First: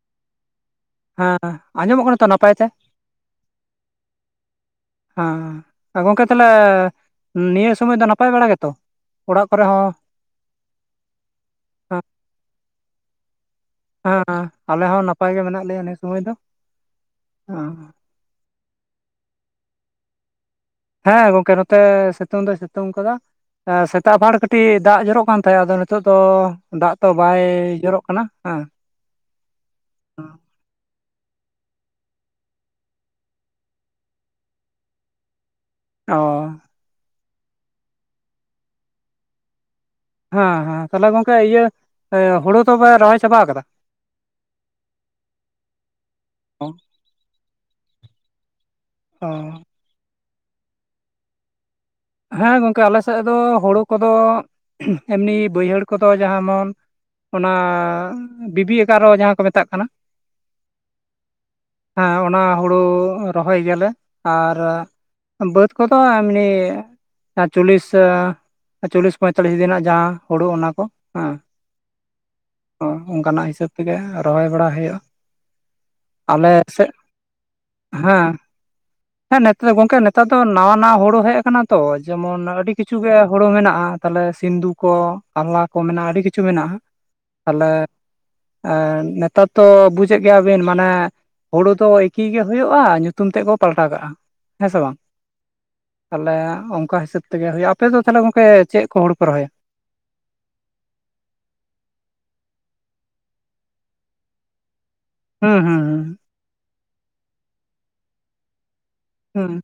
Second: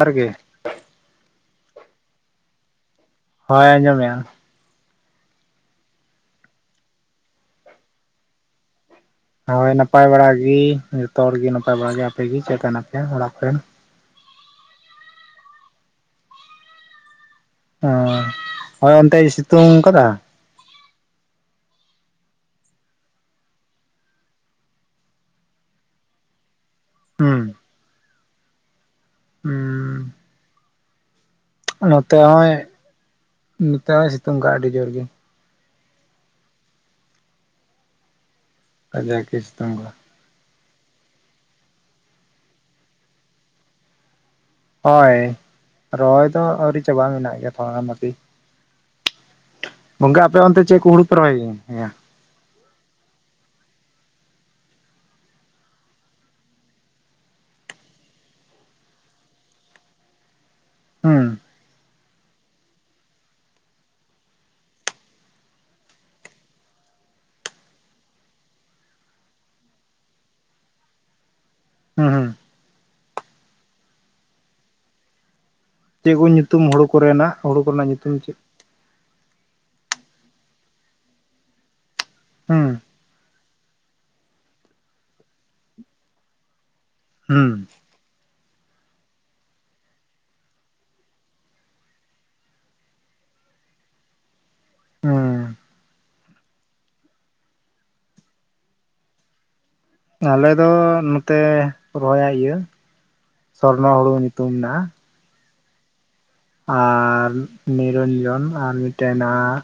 ᱡᱚᱦᱟᱨ ᱜᱮ ᱦᱮᱸ ᱟᱸᱡᱚᱢᱚᱜ ᱠᱟᱱᱟ ᱛᱚ ᱱᱟᱯᱟᱭ ᱛᱮ? ᱦᱳᱭ ᱟᱸᱡᱚᱢᱮᱭᱟ᱾ ᱦᱮᱸ ᱮ ᱜᱚᱝᱠᱮ ᱛᱟᱦᱚᱞᱮ ᱱᱤᱭᱟᱹ ᱥᱚᱢᱚᱭ ᱫᱚ ᱱᱟᱯᱟᱭ ᱵᱟᱲᱟ ᱜᱮᱛᱚ? ᱚᱲᱟᱜ ᱠᱚᱨᱮ ᱦᱳᱭ ᱦᱚᱸ ᱱᱟᱯᱟᱭ ᱵᱟᱲᱟ ᱜᱤ ᱡᱚᱛᱚ ᱦᱚᱲᱜᱮ ᱱᱟᱯᱟᱭ ᱵᱟᱲᱟ ᱦᱮᱸ ᱜᱮ ᱟᱯᱮ ᱜᱮ ᱪᱮᱫ ᱞᱮᱠᱟ ᱢᱮᱱᱟᱜᱯᱮᱭᱟ ᱚᱲᱟᱜ ᱨᱮᱱ? ᱦᱮᱸ ᱟᱞᱮ ᱦᱚᱸ ᱱᱟᱯᱟᱭ ᱜᱮ ᱢᱮᱱᱟᱜ ᱞᱮᱭᱟ ᱱᱤᱭᱟᱹ ᱥᱚᱢᱚᱭ ᱫᱚ ᱦᱮᱸ᱾ ᱚ ᱦᱳᱭ ᱚᱱᱛᱮᱭ ᱥᱤᱛᱩᱝ ᱟᱠᱟᱫᱟ? ᱦᱮᱸ ᱜᱚᱝᱠᱮ ᱱᱚᱛᱮ ᱥᱮᱛᱳᱝ ᱫᱚᱭ ᱥᱮᱛᱳᱝ ᱠᱟᱫᱟ ᱾ ᱥᱮᱛᱟᱜ ᱵᱟᱨ ᱠᱟᱹᱴᱤᱡ ᱫᱟᱜ ᱡᱚᱨᱚᱜ ᱠᱟᱱ ᱛᱟᱦᱮᱸᱫ, ᱟᱫᱚ ᱱᱤᱛᱚᱜ ᱫᱚ ᱫᱟᱜ ᱛᱚ ᱵᱟᱭ ᱦᱩᱸ ᱡᱚᱨᱚᱜ ᱠᱟᱱᱟ ᱦᱮᱸ ᱾ ᱦᱩᱸ ᱱᱚᱛᱮ ᱦᱚᱸᱭ ᱱᱚᱛᱮ ᱦᱚᱸᱭ, ᱥᱮᱛᱳᱝ ᱠᱟᱜᱼᱟ, ᱟᱹᱰᱤ ᱡᱳᱨ ᱜᱮ ᱾ ᱚᱸ᱾ ᱠᱟᱡᱟᱠ ᱮ ᱥᱮᱛᱳᱝ ᱠᱟᱜ ᱼᱟ ᱾ ᱦᱮᱸ ᱦᱮᱸ ᱛᱟᱦᱚᱞᱮ ᱜᱚᱝᱠᱮ ᱤᱭᱟᱹ, ᱦᱳᱲᱳ ᱫᱚᱯᱮ ᱨᱚᱦᱚᱭ ᱪᱟᱵᱟ ᱠᱟᱫᱟ? ᱦᱚᱭ ᱨᱚᱦᱚᱭ ᱫᱚ ᱟᱹᱣᱨᱤ ᱪᱟᱵᱟᱼᱟ, ᱢᱮᱱᱟᱜ ᱜᱮᱭᱟ ᱛᱷᱚᱲᱟᱜᱟᱱ ᱠᱟᱹᱴᱤᱡ ᱾ ᱚᱻ᱾ ᱜᱚᱝᱠᱮ ᱟᱯᱮ ᱚᱱᱛᱮ ᱪᱮᱫ ᱠᱚ, ᱦᱳᱲᱳ ᱯᱮ ᱨᱚᱦᱚᱭ ᱜᱮᱭᱟ? ᱦᱮᱸ ᱜᱚᱢᱠᱮ ᱟᱞᱮ ᱥᱮᱫ ᱫᱚ, ᱦᱳᱲᱳ ᱠᱚᱫᱚ ᱮᱢᱱᱤ ᱵᱟᱹᱭᱦᱟᱹᱲ ᱠᱚᱫᱚ, ᱡᱟᱦᱟᱢᱚᱱ ᱚᱱᱟ, ᱵᱤᱵᱤ ᱮᱜᱟᱨᱚ ᱡᱟᱦᱟᱸ ᱠᱚ ᱢᱮᱛᱟᱜ ᱠᱟᱱᱟ ᱾ ᱦᱩᱸ ᱦᱮᱸ ᱚᱱᱟ ᱦᱳᱲᱳ ᱨᱚᱦᱚᱭ ᱜᱮᱭᱟᱞᱮ ᱟᱨ ᱵᱟᱹᱛ ᱠᱚᱫᱚ ᱮᱢᱱᱤ ᱪᱚᱞᱞᱤᱥ ᱪᱚᱞᱞᱤᱥ ᱯᱚᱸᱭᱛᱟᱞᱞᱤᱥ ᱫᱤᱱ, ᱨᱮᱱᱟᱜ ᱡᱟᱦᱟᱸ ᱦᱩᱲᱩ ᱚᱱᱟ ᱠᱚ ᱦᱮᱸ᱾ ᱮᱦᱩᱸ ᱾ ᱚ ᱚᱱᱠᱟᱱᱟᱜ ᱦᱤᱥᱟᱹᱵ ᱛᱮᱜᱮ, ᱨᱚᱦᱚᱭ ᱵᱟᱲᱟ ᱦᱳᱭᱳᱜᱼᱟ ᱾ ᱪᱮᱫ ᱠᱚ ᱧᱩᱛᱩᱢ ᱦᱳᱲᱳ ᱠᱚᱨᱮᱱᱟᱜ, ᱦᱳᱲᱳ ᱠᱚᱨᱮᱱᱟᱜ ᱧᱩᱛᱩᱢ ᱦᱮᱸ ᱪᱮᱫ? ᱦᱮᱸ ᱱᱮᱛᱟᱨ ᱫᱚ ᱜᱚᱝᱠᱮ ᱱᱮᱛᱟᱨ ᱫᱚ, ᱱᱟᱣᱟ ᱱᱟᱣᱟ ᱦᱳᱲᱳ ᱦᱮᱡ ᱠᱟᱱᱟ ᱛᱚ, ᱡᱮᱢᱚᱱ ᱦᱩᱸ ᱟᱹᱰᱤ ᱠᱤᱪᱷᱩ᱾ ᱠᱤᱪᱷᱩ ᱜᱮ ᱦᱳᱲᱳ ᱢᱮᱱᱟᱜᱼᱟ, ᱛᱟᱦᱚᱞᱮ ᱥᱤᱱᱫᱩ ᱠᱚ ᱟᱞᱞᱟ ᱠᱚ ᱢᱮᱱᱟᱜᱼᱟ, ᱟᱹᱰᱤ ᱠᱤᱪᱷᱩ ᱢᱮᱱᱟᱜᱼᱟ ᱾ ᱦᱩᱸ ᱛᱟᱦᱚᱞᱮ ᱱᱮᱛᱟᱨ ᱫᱚ ᱵᱩᱡᱮᱫ ᱜᱮᱭᱟ ᱵᱤᱱ, ᱢᱟᱱᱮ ᱦᱳᱲᱳ ᱫᱚ ᱮᱠᱤ ᱜᱮ ᱦᱳᱭᱳᱜᱼᱟ, ᱧᱩᱛᱩᱢ ᱛᱮᱜ ᱠᱚ ᱯᱟᱞᱴᱟᱣ ᱠᱟᱜᱼᱟ, ᱦᱮᱸ ᱥᱮ ᱵᱟᱝ? ᱦᱩᱸ ᱛᱟᱦᱚᱞᱮ ᱚᱱᱠᱟ ᱦᱤᱥᱟᱹᱵᱽ ᱛᱮᱜᱮ ᱦᱳᱭᱳᱜᱼᱟ, ᱟᱯᱮ ᱫᱚ ᱛᱟᱦᱚᱞᱮ ᱜᱚᱝᱠᱮ ᱪᱮᱫ ᱠᱚ ᱦᱳᱲᱳ ᱯᱮ ᱨᱚᱦᱚᱭᱟ? ᱟᱞᱮ ᱫᱚ ᱱᱚᱛᱮ ᱨᱚᱦᱚᱭᱟ ᱤᱭᱟᱹ, ᱥᱚᱨᱱᱚ ᱦᱳᱲᱳ ᱧᱩᱛᱩᱢ ᱢᱮᱱᱟᱜᱼᱟ ᱾ ᱦᱩᱸ, ᱦᱩᱸ, ᱦᱩᱸ ᱾ ᱟᱨ ᱱᱤᱨᱚᱧᱡᱚᱱ ᱟᱨ ᱢᱤᱫᱴᱮᱱ ᱦᱩᱸ ᱢᱮᱱᱟᱜᱼᱟ᱾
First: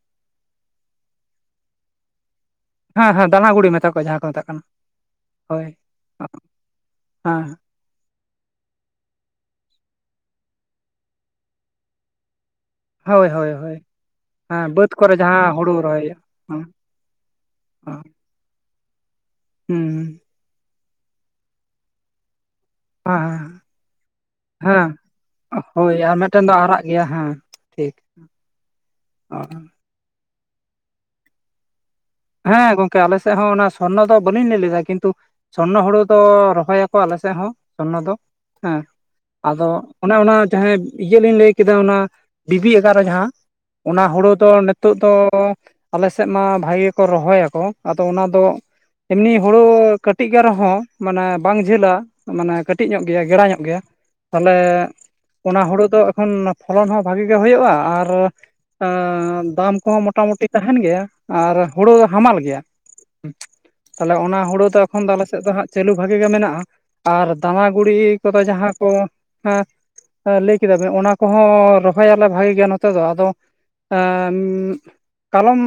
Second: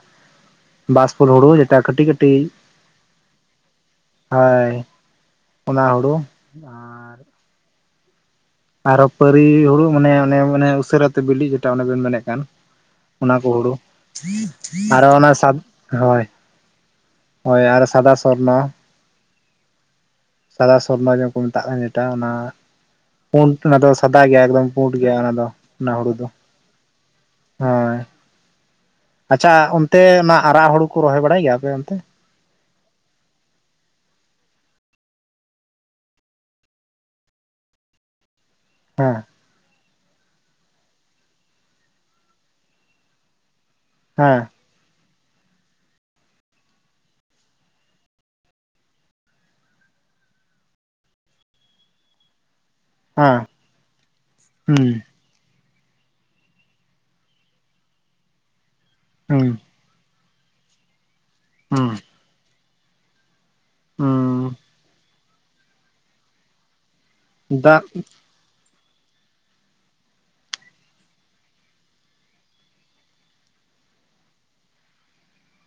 ᱵᱟᱥ ᱯᱷᱚᱞ ᱦᱳᱲᱳ ᱡᱮᱴᱟ ᱠᱟᱹᱴᱤᱡ ᱠᱟᱹᱴᱤᱡ᱾ ᱦᱮᱸ ᱦᱮᱸ ᱫᱟᱱᱟ ᱜᱩᱲᱤ ᱢᱮᱛᱟ ᱠᱚᱣᱟ, ᱡᱟᱦᱟᱸ ᱠᱚ ᱢᱮᱛᱟᱜ ᱠᱟᱱᱟ, ᱦᱳᱭ ᱦᱳᱭ ᱚᱱᱟ ᱦᱩᱲᱩ ᱟᱨ ᱦᱮᱸ᱾ ᱟᱨᱚ ᱯᱟᱹᱨᱤ ᱦᱩᱲᱩ ᱢᱟᱱᱮ ᱚᱱᱮ ᱩᱥᱟᱹᱨᱟ ᱛᱮ, ᱵᱤᱞᱤ ᱡᱮᱴᱟ ᱚᱱᱮ ᱵᱮᱱ ᱢᱮᱱᱮᱫ ᱠᱟᱱ᱾ ᱦᱳᱭ ᱚᱱᱟ ᱠᱚ ᱦᱳᱭ ᱦᱳᱲᱳ, ᱦᱳᱭ ᱦᱮᱸ ᱵᱟᱹᱫᱽ ᱟᱨᱚ ᱠᱚᱨᱮ ᱚᱱᱟ ᱡᱟᱦᱟᱸ ᱥᱟᱵ ᱦᱩᱲᱩ ᱨᱚᱦᱚᱭ ᱦᱩᱭᱩᱜᱼᱟ ᱦᱚᱭ᱾ ᱦᱮᱸ ᱦᱚᱭ ᱟᱨᱚ ᱥᱟᱫᱟ ᱥᱚᱨᱱᱚ᱾ ᱦᱩᱸ᱾ ᱥᱟᱫᱟ ᱥᱚᱨᱱᱚ ᱡᱟᱦᱟ ᱠᱚ ᱢᱮᱛᱟᱜ ᱠᱟᱱ ᱡᱮᱴᱟ ᱚᱱᱟ᱾ ᱯᱩᱸᱰ ᱦᱮᱸ ᱚᱱᱟ ᱫᱚ ᱥᱟᱫᱟ ᱜᱮᱭᱟ ᱦᱮᱸ ᱮᱠᱫᱚᱢ ᱦᱮᱸ, ᱯᱩᱸᱰ ᱜᱮᱭᱟ ᱚᱱᱟ ᱫᱚ ᱚᱱᱟ ᱦᱳᱭ ᱦᱩᱲᱩ ᱟᱨ ᱢᱤᱫᱴᱮᱱ ᱫᱚ ᱟᱨᱟᱜ᱾ ᱜᱮᱭᱟ ᱦᱮᱸ ᱴᱷᱤᱠ᱾ ᱦᱳᱭ ᱚ ᱟᱪᱪᱷᱟ ᱚᱱᱛᱮ ᱚᱱᱟ ᱟᱨᱟᱜ ᱦᱳᱲᱳ ᱠᱚ, ᱨᱚᱦᱚᱭ ᱵᱟᱲᱟᱭ ᱜᱮᱭᱟᱯᱮ ᱚᱱᱛᱮ? ᱦᱮᱸ ᱜᱚᱝᱠᱮ ᱟᱞᱮ ᱥᱮᱫ ᱦᱚᱸ ᱚᱱᱟ, ᱥᱚᱨᱱᱚ ᱫᱚ ᱵᱟᱹᱞᱤᱧ ᱞᱟᱹᱭ ᱞᱮᱫᱟ ᱠᱤᱱᱛᱩ ᱥᱚᱨᱱᱚ ᱦᱳᱲᱳ ᱫᱚ ᱨᱚᱦᱚᱭ ᱟᱠᱚ, ᱟᱞᱮ ᱥᱮᱫ ᱦᱚ ᱥᱚᱨᱱᱚ ᱫᱚ ᱦᱮ᱾ ᱦᱮᱸ, ᱟᱫᱚ ᱚᱱᱮ ᱚᱱᱟ ᱡᱟᱦᱟᱸ ᱤᱭᱟᱹ ᱞᱤᱧ ᱞᱟᱹᱭ ᱠᱮᱫᱟ, ᱚᱱᱟ ᱵᱤᱵᱤ ᱟᱜᱟᱨ ᱨᱮ ᱡᱟᱦᱟᱸ᱾ ᱚᱱᱟ ᱦᱳᱲᱳ ᱦᱮᱸ ᱫᱚ ᱱᱤᱛᱚᱜ ᱫᱚ, ᱟᱞᱮ ᱥᱮᱫ ᱢᱟ ᱵᱷᱟᱹᱜᱮ ᱠᱚ ᱨᱚᱦᱚᱭᱟᱠᱚ ᱟᱫᱚ ᱚᱱᱟ ᱫᱚ᱾ ᱮᱢᱱᱤ ᱦᱳᱲᱳ ᱠᱟᱹᱴᱤᱡ ᱜᱟᱱ ᱨᱮᱦᱚᱸ, ᱢᱟᱱᱮ ᱵᱟᱝ ᱡᱷᱟᱹᱞᱟ᱾ ᱢᱟᱱᱮ ᱠᱟᱹᱴᱤᱡ ᱧᱚᱜ ᱜᱮᱭᱟ ᱜᱮᱲᱟ ᱦᱮᱸ ᱧᱚᱜ ᱜᱮᱭᱟ, ᱛᱟᱦᱚᱞᱮ ᱦᱩᱸ ᱚᱱᱟ ᱦᱩᱲᱩ ᱫᱚ ᱮᱠᱷᱚᱱ ᱯᱷᱚᱞᱚᱱ ᱦᱚᱸ ᱵᱷᱟᱜᱤ ᱜᱮ ᱦᱩᱭᱩᱜᱼᱟ ᱟᱨ ᱦᱩᱸ ᱟᱸᱻ ᱫᱟᱢ ᱠᱚᱦᱚᱸ ᱢᱚᱴᱟᱢᱩᱴᱤ ᱛᱟᱦᱮᱸᱱ ᱜᱮᱭᱟ ᱟ ᱦᱩᱸ ᱦᱳᱲᱳ ᱫᱚ ᱦᱟᱢᱟᱞ ᱜᱮᱭᱟ, ᱛᱟᱦᱚᱞᱮ ᱚᱱᱟ ᱦᱩᱸ ᱦᱳᱲᱳ ᱫᱚ ᱮᱠᱷᱚᱱ ᱫᱚ ᱟᱞᱮ ᱥᱮᱫ ᱫᱚ ᱦᱟᱸᱜ ᱪᱟᱹᱞᱩ ᱵᱷᱟᱜᱤ ᱜᱮ ᱢᱮᱱᱟᱜᱼᱟ, ᱟᱨ ᱫᱟᱢᱟ ᱫᱟᱜ ᱜᱩᱲᱤ ᱠᱚᱫᱚ ᱡᱟᱦᱟᱸ ᱠᱚ ᱮᱸ ᱞᱟᱹᱭ ᱠᱮᱫᱟ ᱵᱤᱱ ᱚᱱᱟ ᱠᱚᱦᱚᱸ ᱨᱚᱦᱚᱭᱟᱞᱮ ᱵᱷᱟᱜᱮ ᱜᱮᱭᱟ ᱱᱚᱛᱮ ᱫᱚ ᱟᱫᱚ ᱮᱸᱻᱢ, ᱠᱟᱞᱚᱢ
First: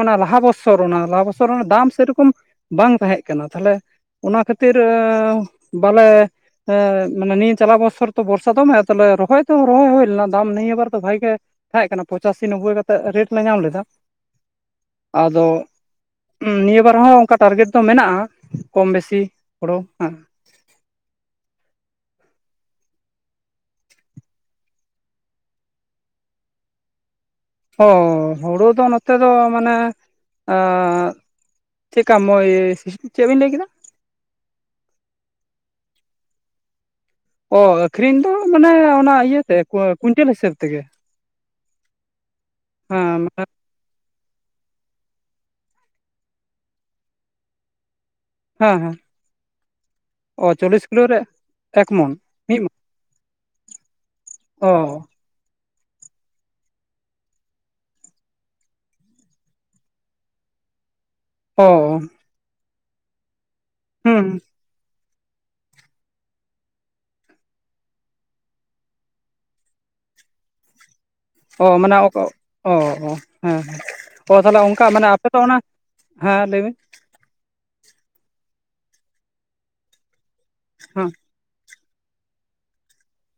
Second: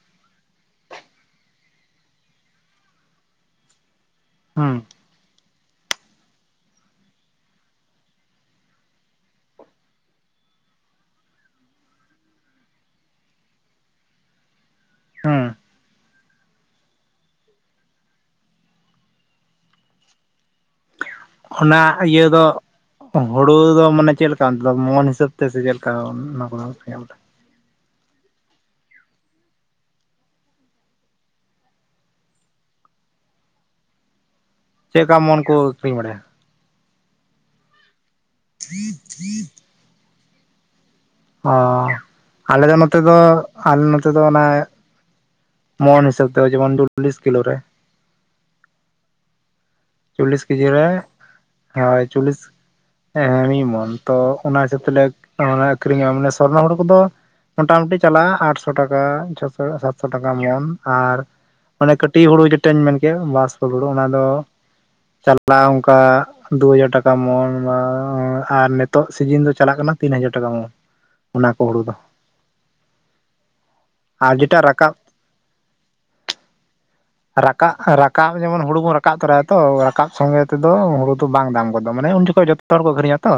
ᱚᱱᱟ ᱞᱟᱦᱟ ᱵᱚᱥ ᱥᱚᱨ ᱚᱱᱟ ᱞᱟᱦᱟ ᱵᱚᱥᱚᱨ ᱚᱱᱟ ᱫᱟᱢ ᱥᱮᱨᱚᱠᱚᱢ ᱵᱟᱝ ᱛᱟᱦᱮᱸᱜ ᱠᱟᱱᱟ ᱛᱟᱦᱚᱞᱮ ᱚᱱᱟ ᱦᱩᱸ ᱠᱷᱟᱹᱛᱤᱨᱻ ᱵᱟᱞᱮ ᱮᱸᱻ ᱢᱟᱱᱮ ᱱᱤᱭᱟᱹ ᱪᱟᱞᱟᱣ ᱵᱚᱪᱷᱚᱨ ᱛᱚ ᱵᱚᱨᱥᱟ ᱫᱚᱢᱮ ᱛᱟᱦᱚᱞᱮ ᱨᱚᱦᱚᱭ ᱫᱚ ᱨᱚᱦᱚᱭ ᱦᱩᱭ ᱞᱮᱱᱟ ᱫᱟᱢ ᱱᱤᱭᱟᱹ ᱵᱟᱨ ᱫᱚ ᱵᱷᱟᱜᱮ ᱜᱮ ᱛᱟᱦᱮᱸᱜ ᱠᱟᱱᱟ ᱯᱚᱸᱪᱟᱥᱤ ᱱᱚᱵᱵᱳᱭ ᱠᱟᱛᱮᱫ ᱨᱮᱴ ᱞᱮ ᱧᱟᱢ ᱞᱮᱫᱟ᱾ ᱟᱫᱚ ᱦᱩᱸ ᱱᱤᱭᱟᱹ ᱵᱟᱨ ᱦᱚᱸ ᱚᱝᱠᱟ ᱴᱟᱨᱜᱮᱴ ᱫᱚ ᱢᱮᱱᱟᱜᱼᱟ ᱠᱚᱢ ᱵᱮᱥᱤ ᱦᱳᱲᱳ ᱦᱮᱸ᱾ ᱚᱱᱟ ᱤᱭᱟᱹ ᱫᱚ ᱦᱳᱲᱳ ᱫᱚ ᱢᱟᱱᱮ ᱪᱮᱫ ᱞᱮᱠᱟ ᱚᱱᱛᱮ ᱫᱚ ᱢᱚᱱ ᱦᱤᱥᱟᱹᱵ ᱛᱮ ᱥᱮ ᱪᱮᱫ ᱞᱮᱠᱟ ᱚᱱᱟ ᱠᱚ ᱧᱮᱞ ᱮᱫᱟ? ᱚᱻ ᱦᱳᱲᱳ ᱫᱚ ᱱᱚᱛᱮ ᱫᱚ ᱢᱟᱱᱮ ᱮᱸᱻ ᱪᱮᱫᱠᱟ ᱢᱚᱭᱻ ᱪᱮᱫ ᱵᱤᱱ ᱞᱟᱹᱭ ᱠᱮᱫᱟ? ᱪᱮᱜᱠᱟ ᱢᱚᱱ ᱠᱚ ᱟᱹᱠᱷᱨᱤᱧ ᱵᱟᱲᱟᱭᱟ? ᱚ ᱟᱹᱠᱷᱨᱤᱧ ᱫᱚ ᱢᱟᱱᱮ ᱚᱱᱟ ᱤᱭᱟᱹ ᱛᱮ ᱠᱚ ᱠᱩᱭᱤᱱᱴᱮᱞ ᱦᱤᱥᱟᱹᱵ ᱛᱮᱜᱮ᱾ ᱚᱻ ᱟᱞᱮ ᱫᱚ ᱱᱚᱛᱮ ᱫᱚ ᱦᱮᱸ ᱟᱞᱮ ᱱᱚᱛᱮ ᱫᱚ ᱚᱱᱮ, ᱢᱚᱱ ᱦᱤᱥᱟᱹᱵ ᱛᱮ ᱡᱮᱢᱚᱱ ᱪᱚᱞᱞᱤᱥ ᱠᱤᱞᱳ ᱨᱮ᱾ ᱦᱮᱸ ᱦᱮᱸ, ᱚ ᱪᱚᱞᱞᱤᱥ ᱠᱤᱞᱳ ᱨᱮ ᱮᱠ ᱦᱳᱭ ᱢᱚᱱ᱾ ᱪᱚᱞᱞᱤᱥ ᱢᱤᱫ ᱢᱚᱱ ᱦᱮᱸ ᱦᱮᱸ ᱢᱤᱜ ᱢᱚᱱ ᱛᱚ ᱚᱱᱟ ᱚ ᱦᱤᱥᱟᱹᱵ ᱛᱮᱞᱮ ᱚ ᱢᱟᱱᱮ ᱟᱠᱷᱨᱤᱧᱚᱜ-ᱟ ᱢᱟᱱᱮ ᱥᱚᱨᱱᱚ ᱦᱚᱲᱩ ᱠᱚᱫᱚ ᱢᱟᱴᱟ ᱢᱩᱴᱤ ᱪᱟᱞᱟᱜᱼᱟ ᱟᱴᱥᱚ ᱴᱟᱠᱟ, ᱪᱷᱚᱥᱚ, ᱥᱟᱛᱥᱚ ᱴᱟᱠᱟ ᱢᱚᱱ ᱟᱨ ᱚ ᱚᱱᱮ ᱠᱟᱹᱴᱤᱡ ᱦᱩᱲᱩ ᱡᱮᱴᱟᱧ ᱢᱮᱱ ᱠᱮᱜ-ᱟ ᱵᱟᱥᱯᱚ ᱦᱩᱲᱩ ᱚᱱᱟ ᱫᱚ ᱦᱩᱸ ᱪᱟᱞᱟᱜ-ᱟ ᱚᱝᱠᱟ ᱫᱩᱦᱟᱡᱟᱨ ᱴᱟᱠᱟ ᱢᱚᱱ ᱢᱟᱻ ᱟᱨ ᱱᱤᱛᱚᱜ ᱥᱤᱡᱤᱱ ᱫᱚ ᱪᱟᱞᱟᱜ ᱠᱟᱱᱟ ᱛᱤᱱᱦᱟᱡᱟᱨ ᱴᱟᱠᱟ ᱢᱚᱱ᱾ ᱚᱱᱟ ᱠᱚ ᱚ ᱦᱩᱲᱩ ᱫᱚ ᱢᱟᱱᱮ, ᱚ ᱦᱮᱸ ᱦᱮᱸ, ᱟᱨ ᱚ ᱡᱮᱴᱟ ᱛᱟᱦᱚᱞᱮ ᱚᱝᱠᱟ ᱨᱟᱠᱟᱵ ᱢᱟᱱᱮ ᱟᱯᱮ ᱫᱚ ᱚᱱᱟ ᱦᱮᱸ ᱞᱟᱹᱭ [unintelligible] ᱨᱟᱠᱟᱵ ᱨᱟᱠᱟᱵ ᱡᱮᱢᱚᱱ ᱦᱩᱲᱩ ᱵᱚᱱ ᱨᱟᱠᱟᱵ ᱛᱚᱨᱟᱭᱟ ᱛᱚ ᱨᱟᱠᱟᱵ ᱥᱚᱸᱜᱮ ᱛᱮᱫᱚ ᱦᱮᱸ ᱦᱩᱲᱩ ᱫᱚ ᱵᱟᱝ ᱫᱟᱢ ᱜᱚᱫᱚᱜ ᱢᱟᱱᱮ ᱩᱱ ᱡᱚᱠᱷᱚᱱ ᱡᱚᱛᱚ ᱦᱚᱲ ᱠᱚ ᱟᱠᱠᱷᱨᱤᱤᱧᱟ ᱛᱚ,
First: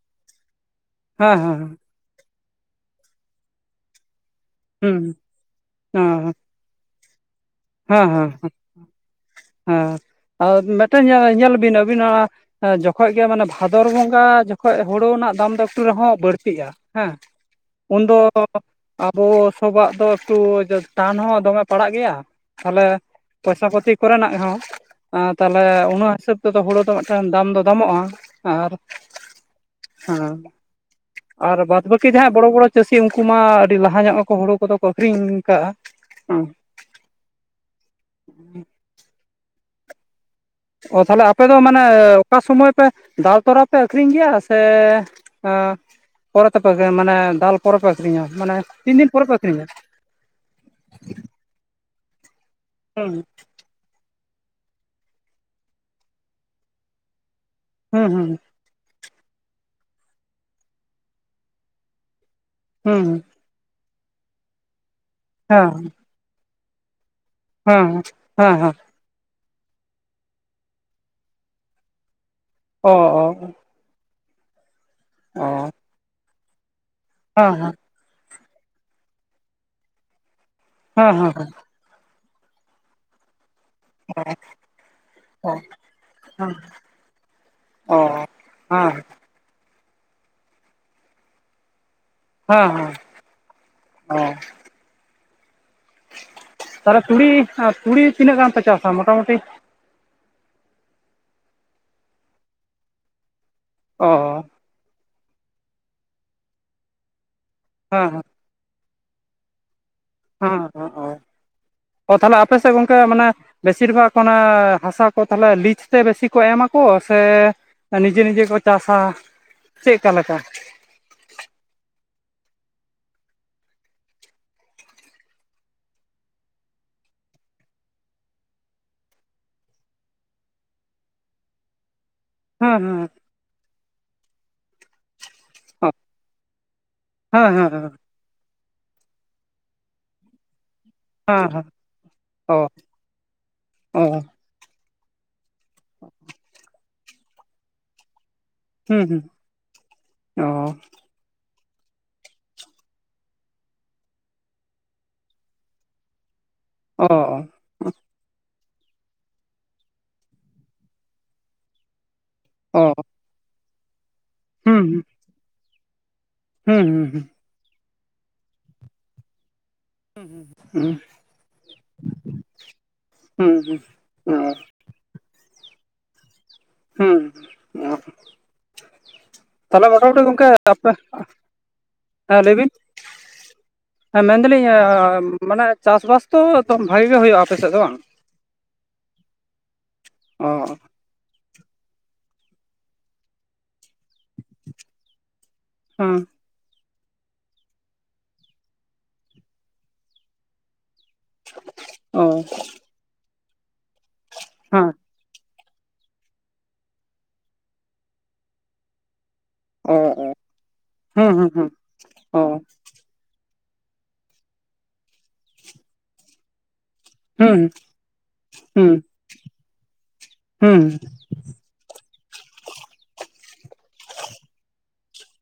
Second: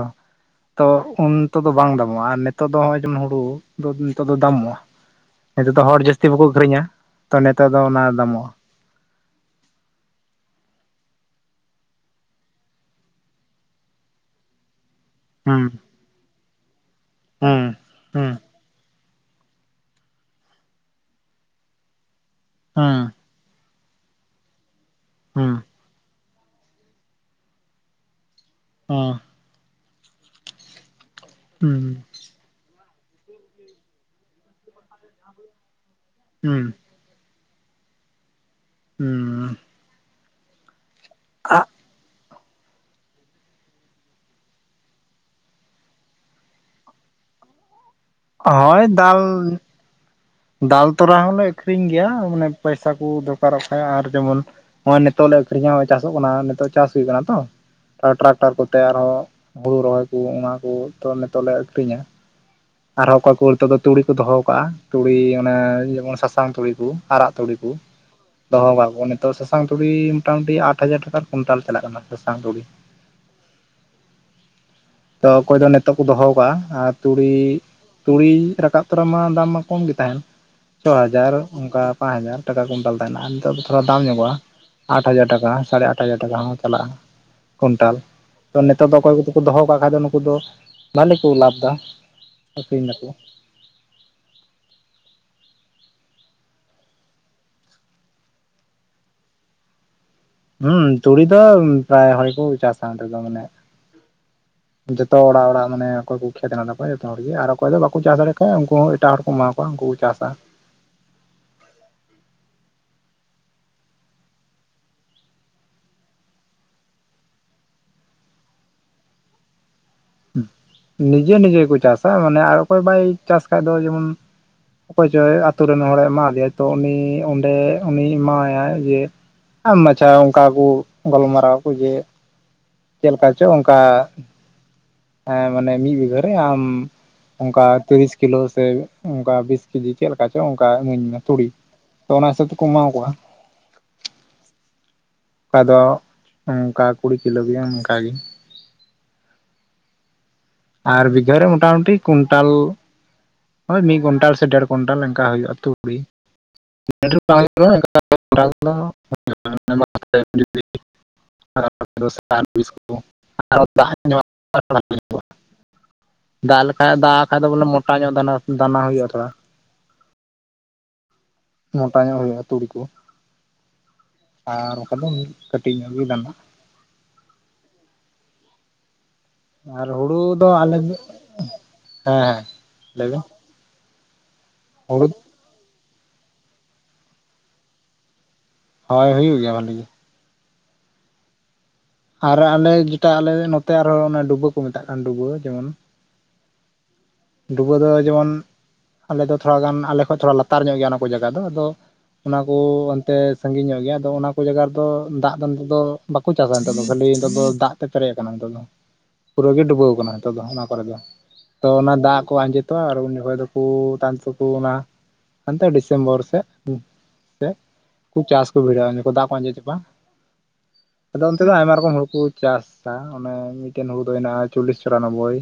ᱛᱚ ᱩᱱ ᱦᱮᱸ ᱛᱮ ᱦᱮᱸ ᱫᱚ ᱵᱟᱝ ᱫᱟᱢᱚᱜᱼᱟ ᱟᱨ ᱱᱮ ᱱᱤᱛᱚᱜ ᱫᱚ ᱦᱚᱸᱜ-ᱚᱭ ᱡᱮᱢᱚᱱ ᱦᱩᱲᱩ ᱱᱤᱛᱚᱜ ᱫᱚ ᱫᱟᱢᱚᱜᱼᱟ, ᱦᱩᱸ ᱱᱤᱛᱚᱜ ᱫᱚ ᱦᱚᱲ ᱡᱟᱹᱥᱛᱤ ᱵᱟᱠᱚ ᱟᱹᱠᱷᱨᱤᱧᱟ᱾ ᱛ ᱱᱮᱛᱚᱜ ᱫᱚ ᱚᱱᱟ ᱦᱮᱸ ᱦᱮᱸ ᱫᱟᱢᱚᱜᱼᱟ ᱦᱮᱸ, ᱦᱮᱸ ᱟᱫᱚ ᱢᱤᱫᱴᱮᱱ ᱧᱮ ᱧᱮᱞ ᱵᱤᱱ ᱟᱹᱵᱤᱱ ᱚᱱᱟ ᱡᱚᱠᱷᱚᱡ ᱜᱮ ᱢᱟᱱᱮ ᱵᱷᱟᱫᱚᱨ ᱵᱚᱸᱜᱟ ᱡᱚᱠᱷᱚᱡ ᱦᱳᱲᱳ ᱱᱟᱜ ᱫᱟᱢ ᱫᱚ ᱦᱩᱸ ᱮᱠᱴᱩ ᱨᱮᱦᱚᱸ ᱵᱟᱹᱲᱛᱤᱜᱼᱟ ᱦᱮᱸ, ᱦᱩᱸ ᱩᱱᱫᱚ ᱦᱩᱸ ᱟᱵᱚ ᱥᱚᱵᱟᱜ ᱫᱚ ᱮᱠᱴᱩ ᱴᱟᱱ ᱦᱚᱸ ᱫᱚᱢᱮ ᱯᱟᱲᱟᱜ ᱜᱮᱭᱟ, ᱛᱟᱦᱚᱞᱮ ᱦᱩᱸ ᱯᱚᱭᱥᱟ ᱯᱟᱛᱤ ᱠᱚᱨᱮᱱᱟᱜ ᱦᱚᱸ, ᱟᱸ ᱦᱩᱸ ᱛᱟᱦᱚᱞᱮ ᱚᱱᱟ ᱦᱤᱥᱟᱹᱵ ᱛᱮ ᱫᱚ ᱦᱳᱲᱳ ᱫᱚ ᱢᱤᱫᱴᱟᱝ ᱫᱟᱢ ᱫᱚ ᱫᱟᱢᱚᱜᱼᱟ, ᱟᱨ ᱦᱮᱸ ᱟᱨ ᱦᱩᱸ ᱵᱟᱫᱽ ᱵᱟᱹᱠᱤ ᱡᱟᱦᱟᱸᱭ ᱵᱚᱲᱚ ᱵᱚᱲᱚ ᱪᱟᱹᱥᱤ ᱩᱝᱠᱩ ᱢᱟ ᱟᱹᱰᱤ ᱞᱟᱦᱟ ᱧᱚᱜ ᱢᱟᱠᱚ ᱦᱳᱲᱳ ᱠᱚᱫᱚ ᱠᱚ ᱟᱠᱷᱨᱤᱧ ᱠᱟᱜᱼᱟ᱾ ᱦᱩᱸ᱾ [inaudible] ᱦᱩᱸᱻ᱾ ᱚ ᱛᱟᱦᱚᱞᱮ ᱟᱯᱮ ᱫᱚ ᱢᱟᱱᱮ ᱚᱠᱟ ᱥᱚᱢᱚᱭ ᱯᱮ ᱫᱟᱞ ᱛᱚᱨᱟ ᱯᱮ ᱟᱹᱠᱷᱨᱤᱧ ᱜᱮᱭᱟ ᱥᱮ ᱯᱚᱨᱮ ᱛᱮᱯᱮ ᱜᱮ ᱢᱟᱱᱮ ᱫᱟᱞ ᱯᱚᱨᱮ ᱯᱮ ᱟᱹᱠᱷᱨᱤᱧᱟ, ᱢᱟᱱᱮ ᱦᱳᱭ ᱛᱤᱱ ᱫᱤᱱ ᱫᱟᱞ ᱯᱚᱨᱮ ᱯᱮ ᱟᱹᱠᱷᱨᱤᱧᱟ? ᱫᱟᱞ ᱛᱚᱨᱟ ᱦᱚᱸᱞᱮ ᱟᱠᱷᱨᱤᱧ ᱜᱮᱭᱟ ᱢᱟᱱᱮ ᱯᱚᱭᱥᱟ ᱠᱚ ᱦᱩᱸ ᱫᱚᱨᱠᱟᱨᱚᱜ ᱠᱷᱟᱡ ᱟᱨ ᱡᱮᱢᱚᱱ ᱦᱚᱜᱼᱚᱭ ᱱᱤᱛᱚᱜ ᱞᱮ ᱟᱹᱠᱷᱨᱤᱧᱟ ᱦᱚᱸᱜ-ᱚᱭ ᱪᱟᱥᱚᱜ ᱠᱟᱱᱟ ᱱᱤᱛᱚᱜ ᱪᱟᱥ ᱦᱩᱭᱩ ᱠᱟᱱᱟ ᱛᱚ᱾ ᱦᱩᱸ ᱦᱩᱸ ᱴᱨᱟᱠᱴᱟᱨ ᱠᱚᱛᱮ ᱟᱨᱦᱚᱸ ᱦᱩᱲᱩ ᱨᱚᱦᱚᱭ ᱠᱚ ᱚᱱᱟ ᱠᱚ ᱛᱚ ᱱᱤᱛᱚᱜ ᱞᱮ ᱟᱠᱷᱨᱤᱧᱟ᱾ ᱦᱩᱸ ᱟᱨᱦᱚᱸ ᱚᱠᱚᱭ ᱠᱚᱦᱚᱲ ᱛᱚ ᱫᱚ ᱛᱩᱲᱤ ᱠᱚ ᱫᱚᱦᱚ ᱠᱟᱜᱼᱟ᱾ ᱛᱩᱲᱤ ᱚᱱᱮ ᱦᱮᱸ ᱡᱮᱢᱚᱱ ᱥᱟᱥᱟᱝ ᱛᱩᱲᱤ ᱠᱚ᱾ ᱟᱨᱟᱜ ᱛᱩᱲᱤ ᱠᱚ ᱦᱮᱸ ᱦᱮᱸ ᱫᱚᱦᱚᱣ ᱦᱮᱸ ᱠᱟᱜ ᱠᱚ ᱚᱱᱮ ᱛᱚ ᱥᱟᱥᱟᱝ ᱛᱩᱲᱤ ᱢᱚᱴᱟᱢᱩᱴᱤ ᱟᱴ ᱦᱟᱡᱟᱨ ᱴᱟᱠᱟ ᱠᱩᱭᱱᱴᱟᱞ ᱪᱟᱞᱟᱜ ᱠᱟᱱᱟ ᱥᱟᱥᱟᱝ ᱛᱩᱲᱤ᱾ ᱚ ᱚ᱾ ᱛᱚ ᱚ ᱚᱠᱚᱭ ᱫᱚ ᱱᱤᱛᱚᱜ ᱠᱚ ᱫᱚᱦᱚᱣ ᱠᱟᱜ-ᱟ ᱟᱨ ᱛᱩᱲᱤ ᱛᱩᱲᱤ ᱨᱟᱠᱟᱵ ᱛᱚᱨᱟ ᱢᱟ ᱫᱟᱢ ᱢᱟ ᱠᱚᱢ ᱜᱮ ᱛᱟᱦᱮᱱ ᱪᱷᱚ ᱦᱟᱡᱟᱨ ᱚᱱᱠᱟ ᱯᱟᱸᱪ ᱦᱟᱡᱟᱨ ᱴᱟᱠᱟ ᱠᱩᱭᱱᱴᱟᱞ ᱛᱟᱦᱮᱱᱟ ᱟᱨ ᱱᱤᱛᱚᱜ ᱫᱚ ᱥᱨᱦᱚ ᱫᱟᱢ ᱧᱚᱜᱚᱜᱼᱟ᱾ ᱟᱴ ᱦᱟᱡᱟᱨ ᱴᱟᱠᱟ, ᱥᱟᱲᱮ ᱟᱴ ᱦᱟᱡᱟᱨ ᱴᱟᱠᱟ ᱦᱚᱸ ᱪᱟᱞᱟᱜ-ᱟ᱾ ᱠᱩᱭᱱᱴᱟᱞ ᱛᱚ ᱱᱤᱛᱚᱜ ᱫᱚ ᱚᱠᱚᱭ ᱠᱚᱫᱚ ᱠᱚ ᱫᱚᱦᱚᱣ ᱠᱟᱜ ᱠᱷᱟᱡ ᱫᱚ ᱱᱩᱠᱩ ᱫᱚ ᱵᱷᱟᱞᱮ ᱠᱚ ᱞᱟᱵᱷ ᱫᱟ᱾ ᱦᱮᱸ ᱟᱹᱠᱷᱨᱤᱧ ᱦᱮᱸ ᱫᱟᱠᱚ ᱚ᱾ ᱛᱟᱦᱞᱮ ᱛᱩᱲᱤ ᱛᱩᱲᱤ ᱛᱤᱱᱟᱹᱜ ᱜᱟᱱ ᱯᱮ ᱪᱟᱥᱟ ᱢᱚᱴᱟᱢᱩᱴᱤ? ᱦᱩᱸ ᱛᱩᱲᱤ ᱫᱚ ᱯᱨᱟᱭ ᱦᱚᱭᱠᱚ ᱪᱟᱥᱟ ᱚᱱᱛᱮ ᱫᱚ ᱢᱟᱱᱮ᱾ ᱚ᱾ ᱡᱚᱛᱚ ᱚᱲᱟᱜ ᱚᱲᱟᱜ ᱢᱟᱱᱮ ᱚᱠᱚᱭ ᱠᱚ ᱠᱷᱮᱛ ᱦᱮᱱᱟᱜ ᱛᱟᱠᱚᱣᱟ ᱡᱚᱛᱚ ᱦᱚᱲᱜᱮ ᱟᱨ ᱚᱠᱚᱭ ᱫᱚ ᱵᱟᱠᱚ ᱦᱮᱸ ᱪᱟᱥ ᱦᱮᱸ ᱫᱟᱲᱮᱭᱟᱜ ᱦᱚᱸ ᱩᱱᱠᱩ ᱦᱚᱸ ᱮᱴᱟᱜ ᱦᱚᱲ ᱠᱚ ᱮᱢᱟᱣᱟᱣ ᱠᱚᱣᱟ ᱩᱱᱠᱩ ᱠᱚ ᱪᱟᱥᱟ᱾ ᱦᱚᱸ ᱚᱸ ᱚ᱾ ᱚ ᱛᱟᱦᱚᱞᱮ ᱟᱯᱮ ᱥᱮᱫ ᱜᱚᱝᱠᱮ ᱢᱟᱱᱮ ᱵᱮᱥᱤᱨ ᱵᱷᱟᱜᱽ ᱚᱱᱟ ᱦᱟᱥᱟ ᱠᱚ ᱛᱟᱦᱞᱮ ᱞᱤᱡ ᱛᱮ ᱵᱮᱥᱤ ᱠᱚ ᱮᱢᱟᱠᱚ ᱥᱮ ᱮ ᱱᱤᱡᱮ ᱱᱤᱡᱮ ᱠᱚ ᱪᱟᱥᱟ ᱪᱮᱫᱠᱟ ᱞᱮᱠᱟ? ᱱᱤᱡᱮ ᱱᱤᱡᱮ ᱜᱮᱠᱚ ᱪᱟᱥᱟ ᱢᱟᱱᱮ ᱟᱨ ᱚᱠᱚᱭ ᱵᱟᱭ ᱪᱟᱥ ᱠᱷᱟᱡ ᱫᱚ ᱡᱮᱢᱚᱱ ᱚᱠᱚᱭ ᱪᱚᱭ ᱟᱛᱳ ᱨᱮᱱ ᱦᱚᱲᱮ ᱮᱢᱟᱫᱮᱭᱟ ᱛᱚ ᱩᱱᱤ ᱚᱸᱰᱮ ᱩᱱᱤ ᱮᱢᱟᱣᱟᱭᱟᱭ ᱡᱮ ᱟᱢ ᱢᱟᱪᱷᱟᱣ ᱚᱱᱠᱟ ᱠᱚ ᱜᱟᱞᱢᱟᱨᱟᱣ ᱟᱠᱚ ᱡᱮ ᱦᱮᱸ ᱦᱮᱸ᱾ ᱠᱟ ᱪᱚ ᱚᱱᱠᱟ ᱮᱸ ᱢᱟᱱᱮ ᱢᱤᱫ ᱵᱤᱜᱷᱟᱹ ᱨᱮ ᱟᱢ ᱦᱮᱸ ᱚᱱᱠᱟ ᱦᱮᱸ ᱛᱤᱨᱤᱥ ᱠᱤᱞᱳ ᱥᱮ ᱚᱱᱠᱟ ᱵᱤᱥ ᱠᱮᱡᱤ ᱪᱮᱫ ᱞᱮᱠᱟ ᱪᱚ ᱚᱱᱠᱟ ᱤᱢᱟᱹᱧ ᱢᱮ᱾ ᱛᱩᱲᱤ ᱦᱮᱸ ᱦᱮᱸ ᱛᱚ ᱚᱱᱟ ᱦᱤᱥᱟᱹᱵ ᱛᱮᱠᱚ ᱚ ᱮᱢᱟ ᱠᱚᱣᱟ ᱚ᱾ ᱠᱟᱫᱚ ᱚᱱᱠᱟ ᱠᱩᱲᱤ ᱠᱤᱞᱳ ᱜᱮ ᱚᱱᱠᱟᱜᱮ᱾ ᱦᱩᱸ ᱦᱩᱸ ᱚ᱾ ᱟᱨ ᱵᱤᱜᱷᱟᱹ ᱨᱮ ᱢᱚᱴᱟᱢᱩᱴᱤ ᱠᱩᱭᱱᱴᱟᱞ ᱳᱭ ᱢᱤᱫ ᱠᱩᱭᱱᱴᱟᱞ ᱥᱮ ᱰᱮᱲ ᱠᱩᱭᱱᱴᱟᱞ ᱮᱱᱠᱟ ᱦᱩᱭᱩᱜᱼᱟ ᱛᱩ ᱚ [unintelligible] [unintelligible] ᱚ ᱦᱩᱸ [unintelligible] ᱫᱟᱜ ᱦᱩᱸ ᱞᱮᱠᱷᱟᱡ ᱦᱩᱸ ᱫᱟᱜ-ᱟᱜ ᱠᱷᱟᱡ ᱫᱚ ᱵᱚᱞᱮ ᱢᱚᱴᱟ ᱧᱚᱜ ᱫᱟᱱᱟ ᱫᱟᱱᱟ ᱦᱩᱭᱩᱜᱼᱟ ᱛᱷᱚᱲᱟ᱾ ᱦᱩᱸ ᱦᱩᱸ ᱦᱩᱸ᱾ ᱢᱚᱴᱟ ᱧᱚᱜ ᱦᱩᱭᱩᱜᱼᱟ ᱛᱩᱲᱤ ᱠᱚ ᱦᱩᱸ ᱦᱩᱸ ᱟᱨ ᱵᱟᱠᱷᱟᱱ ᱫᱚ ᱢᱤᱫ ᱠᱟᱹᱴᱤᱡ ᱧᱚᱜ ᱜᱮ ᱫᱟᱱᱟ-ᱟ᱾ ᱦᱩᱸ ᱦᱩᱸ ᱚ᱾ ᱛᱟᱦᱚᱞᱮ ᱟᱨ ᱦᱩᱲᱩ ᱢᱳᱴᱟᱢᱩᱴᱤ ᱜᱚᱢᱠᱮ ᱫᱚ ᱟᱞᱮ ᱟᱯᱮ ᱦᱮᱸ ᱦᱮᱸ ᱞᱟᱹᱭ ᱵᱤᱱ? ᱞᱟᱹᱭᱵᱮᱱ ᱦᱮᱸ ᱢᱮᱱᱫᱟᱞᱤᱧ ᱦᱩᱲᱩ ᱢᱟᱱᱮ ᱪᱟᱥᱼᱵᱟᱥ ᱛᱚ ᱫᱚᱢ ᱵᱷᱟᱜᱮ ᱜᱮ ᱦᱩᱭᱩᱜᱼᱟ ᱟᱯᱮ ᱥᱮᱫ ᱫᱚ ᱵᱟᱝ? ᱦᱳᱭ ᱦᱩᱭᱩᱜ ᱜᱮᱭᱟ ᱵᱷᱟᱹᱞᱤ ᱜᱮ᱾ ᱚ᱾ ᱟᱨ ᱟᱞᱮ ᱡᱮᱴᱟ ᱟᱞᱮ ᱱᱚᱛᱮ ᱟᱨᱦᱚ ᱚᱱᱟ ᱰᱩᱵᱟᱹ ᱠᱚ ᱢᱮᱛᱟᱜ ᱠᱟᱱ ᱰᱩᱵᱟᱹ ᱡᱮᱢᱚᱱ ᱦᱩᱸ᱾ ᱰᱩᱵᱟᱹ ᱫᱚ ᱡᱮᱢᱚᱱ ᱟᱞᱮ ᱫᱚ ᱛᱷᱚᱲᱟ ᱜᱟᱱ ᱟᱞᱮ ᱠᱷᱚᱱ ᱛᱷᱚᱲᱟ ᱞᱟᱛᱟᱨ ᱧᱚᱜ ᱜᱮᱭᱟ ᱚᱱᱟ᱾ ᱯᱟᱹ ᱡᱟᱜᱟ ᱫᱚ ᱟᱫᱚ ᱚ ᱚᱱᱟ ᱠᱚ ᱚᱱᱛᱮ ᱥᱟᱺᱜᱤᱧ ᱧᱚᱜ ᱜᱮᱭᱟ ᱟᱫᱚ ᱚᱱᱟ ᱠᱚ ᱡᱟᱭᱜᱟ ᱨᱮᱫᱚ ᱦᱮᱸ ᱫᱟᱜᱼᱼ ᱟᱫᱚ ᱱᱤᱛ ᱫᱚ ᱵᱟᱠᱚ ᱪᱟᱥᱟ ᱱᱤᱛᱚᱜ ᱫᱚ ᱠᱷᱟᱹᱞᱤ ᱱᱤᱛᱚᱜ ᱫᱚ ᱫᱟᱜ ᱛᱮ ᱯᱮᱨᱮᱡ ᱟᱠᱟᱱᱟ ᱱᱤᱛᱚᱜ ᱫᱚ᱾ ᱯᱩᱨᱟᱹ ᱜᱮ ᱰᱩᱵᱟᱹᱣ ᱚ ᱟᱠᱟᱱᱟ ᱚ ᱱᱤᱛᱚᱜ ᱫᱚ ᱚᱱᱟ ᱠᱚᱨᱮ ᱫᱚ ᱦᱩᱸ ᱦᱩᱸ ᱛᱚ ᱦᱩᱸ ᱚᱱᱟ ᱫᱟᱜ ᱠᱚ ᱚ ᱟᱸᱡᱮᱫᱚᱜᱼᱟ ᱟᱨ ᱩᱱ ᱡᱚᱠᱷᱟᱭ ᱫᱚᱼᱼ ᱠᱩ [unintelligible] ᱚᱱᱟ ᱚᱱᱛᱮ ᱰᱤᱥᱮᱢᱵᱚᱨ ᱥᱮ᱾ ᱦᱩᱸ ᱪᱮᱫ ᱦᱩᱸ ᱠᱦᱩᱵ ᱪᱟᱥ ᱠᱚ ᱦᱩᱸ ᱵᱷᱤᱲᱟᱹᱣᱮᱱ ᱩᱱᱡᱚᱠᱷᱟᱱ ᱫᱟᱜ ᱠᱚ ᱟᱸᱡᱮᱫ ᱪᱟᱵᱟᱜᱼᱟ ᱦᱩᱸ ᱟᱫᱚᱼᱼ ᱚᱱᱛᱮ ᱫᱚ ᱟᱭᱢᱟ ᱨᱚᱠᱚᱢ ᱦᱩᱲᱩ ᱠᱚ ᱪᱟᱥᱟ ᱚᱱᱮ ᱢᱤᱫᱴᱮᱱ ᱦᱩᱲᱩ ᱫᱚ ᱦᱮᱱᱟᱜᱼᱟ ᱪᱚᱞᱞᱤᱥ ᱪᱳᱨᱟᱱᱳᱵᱵᱳᱭ᱾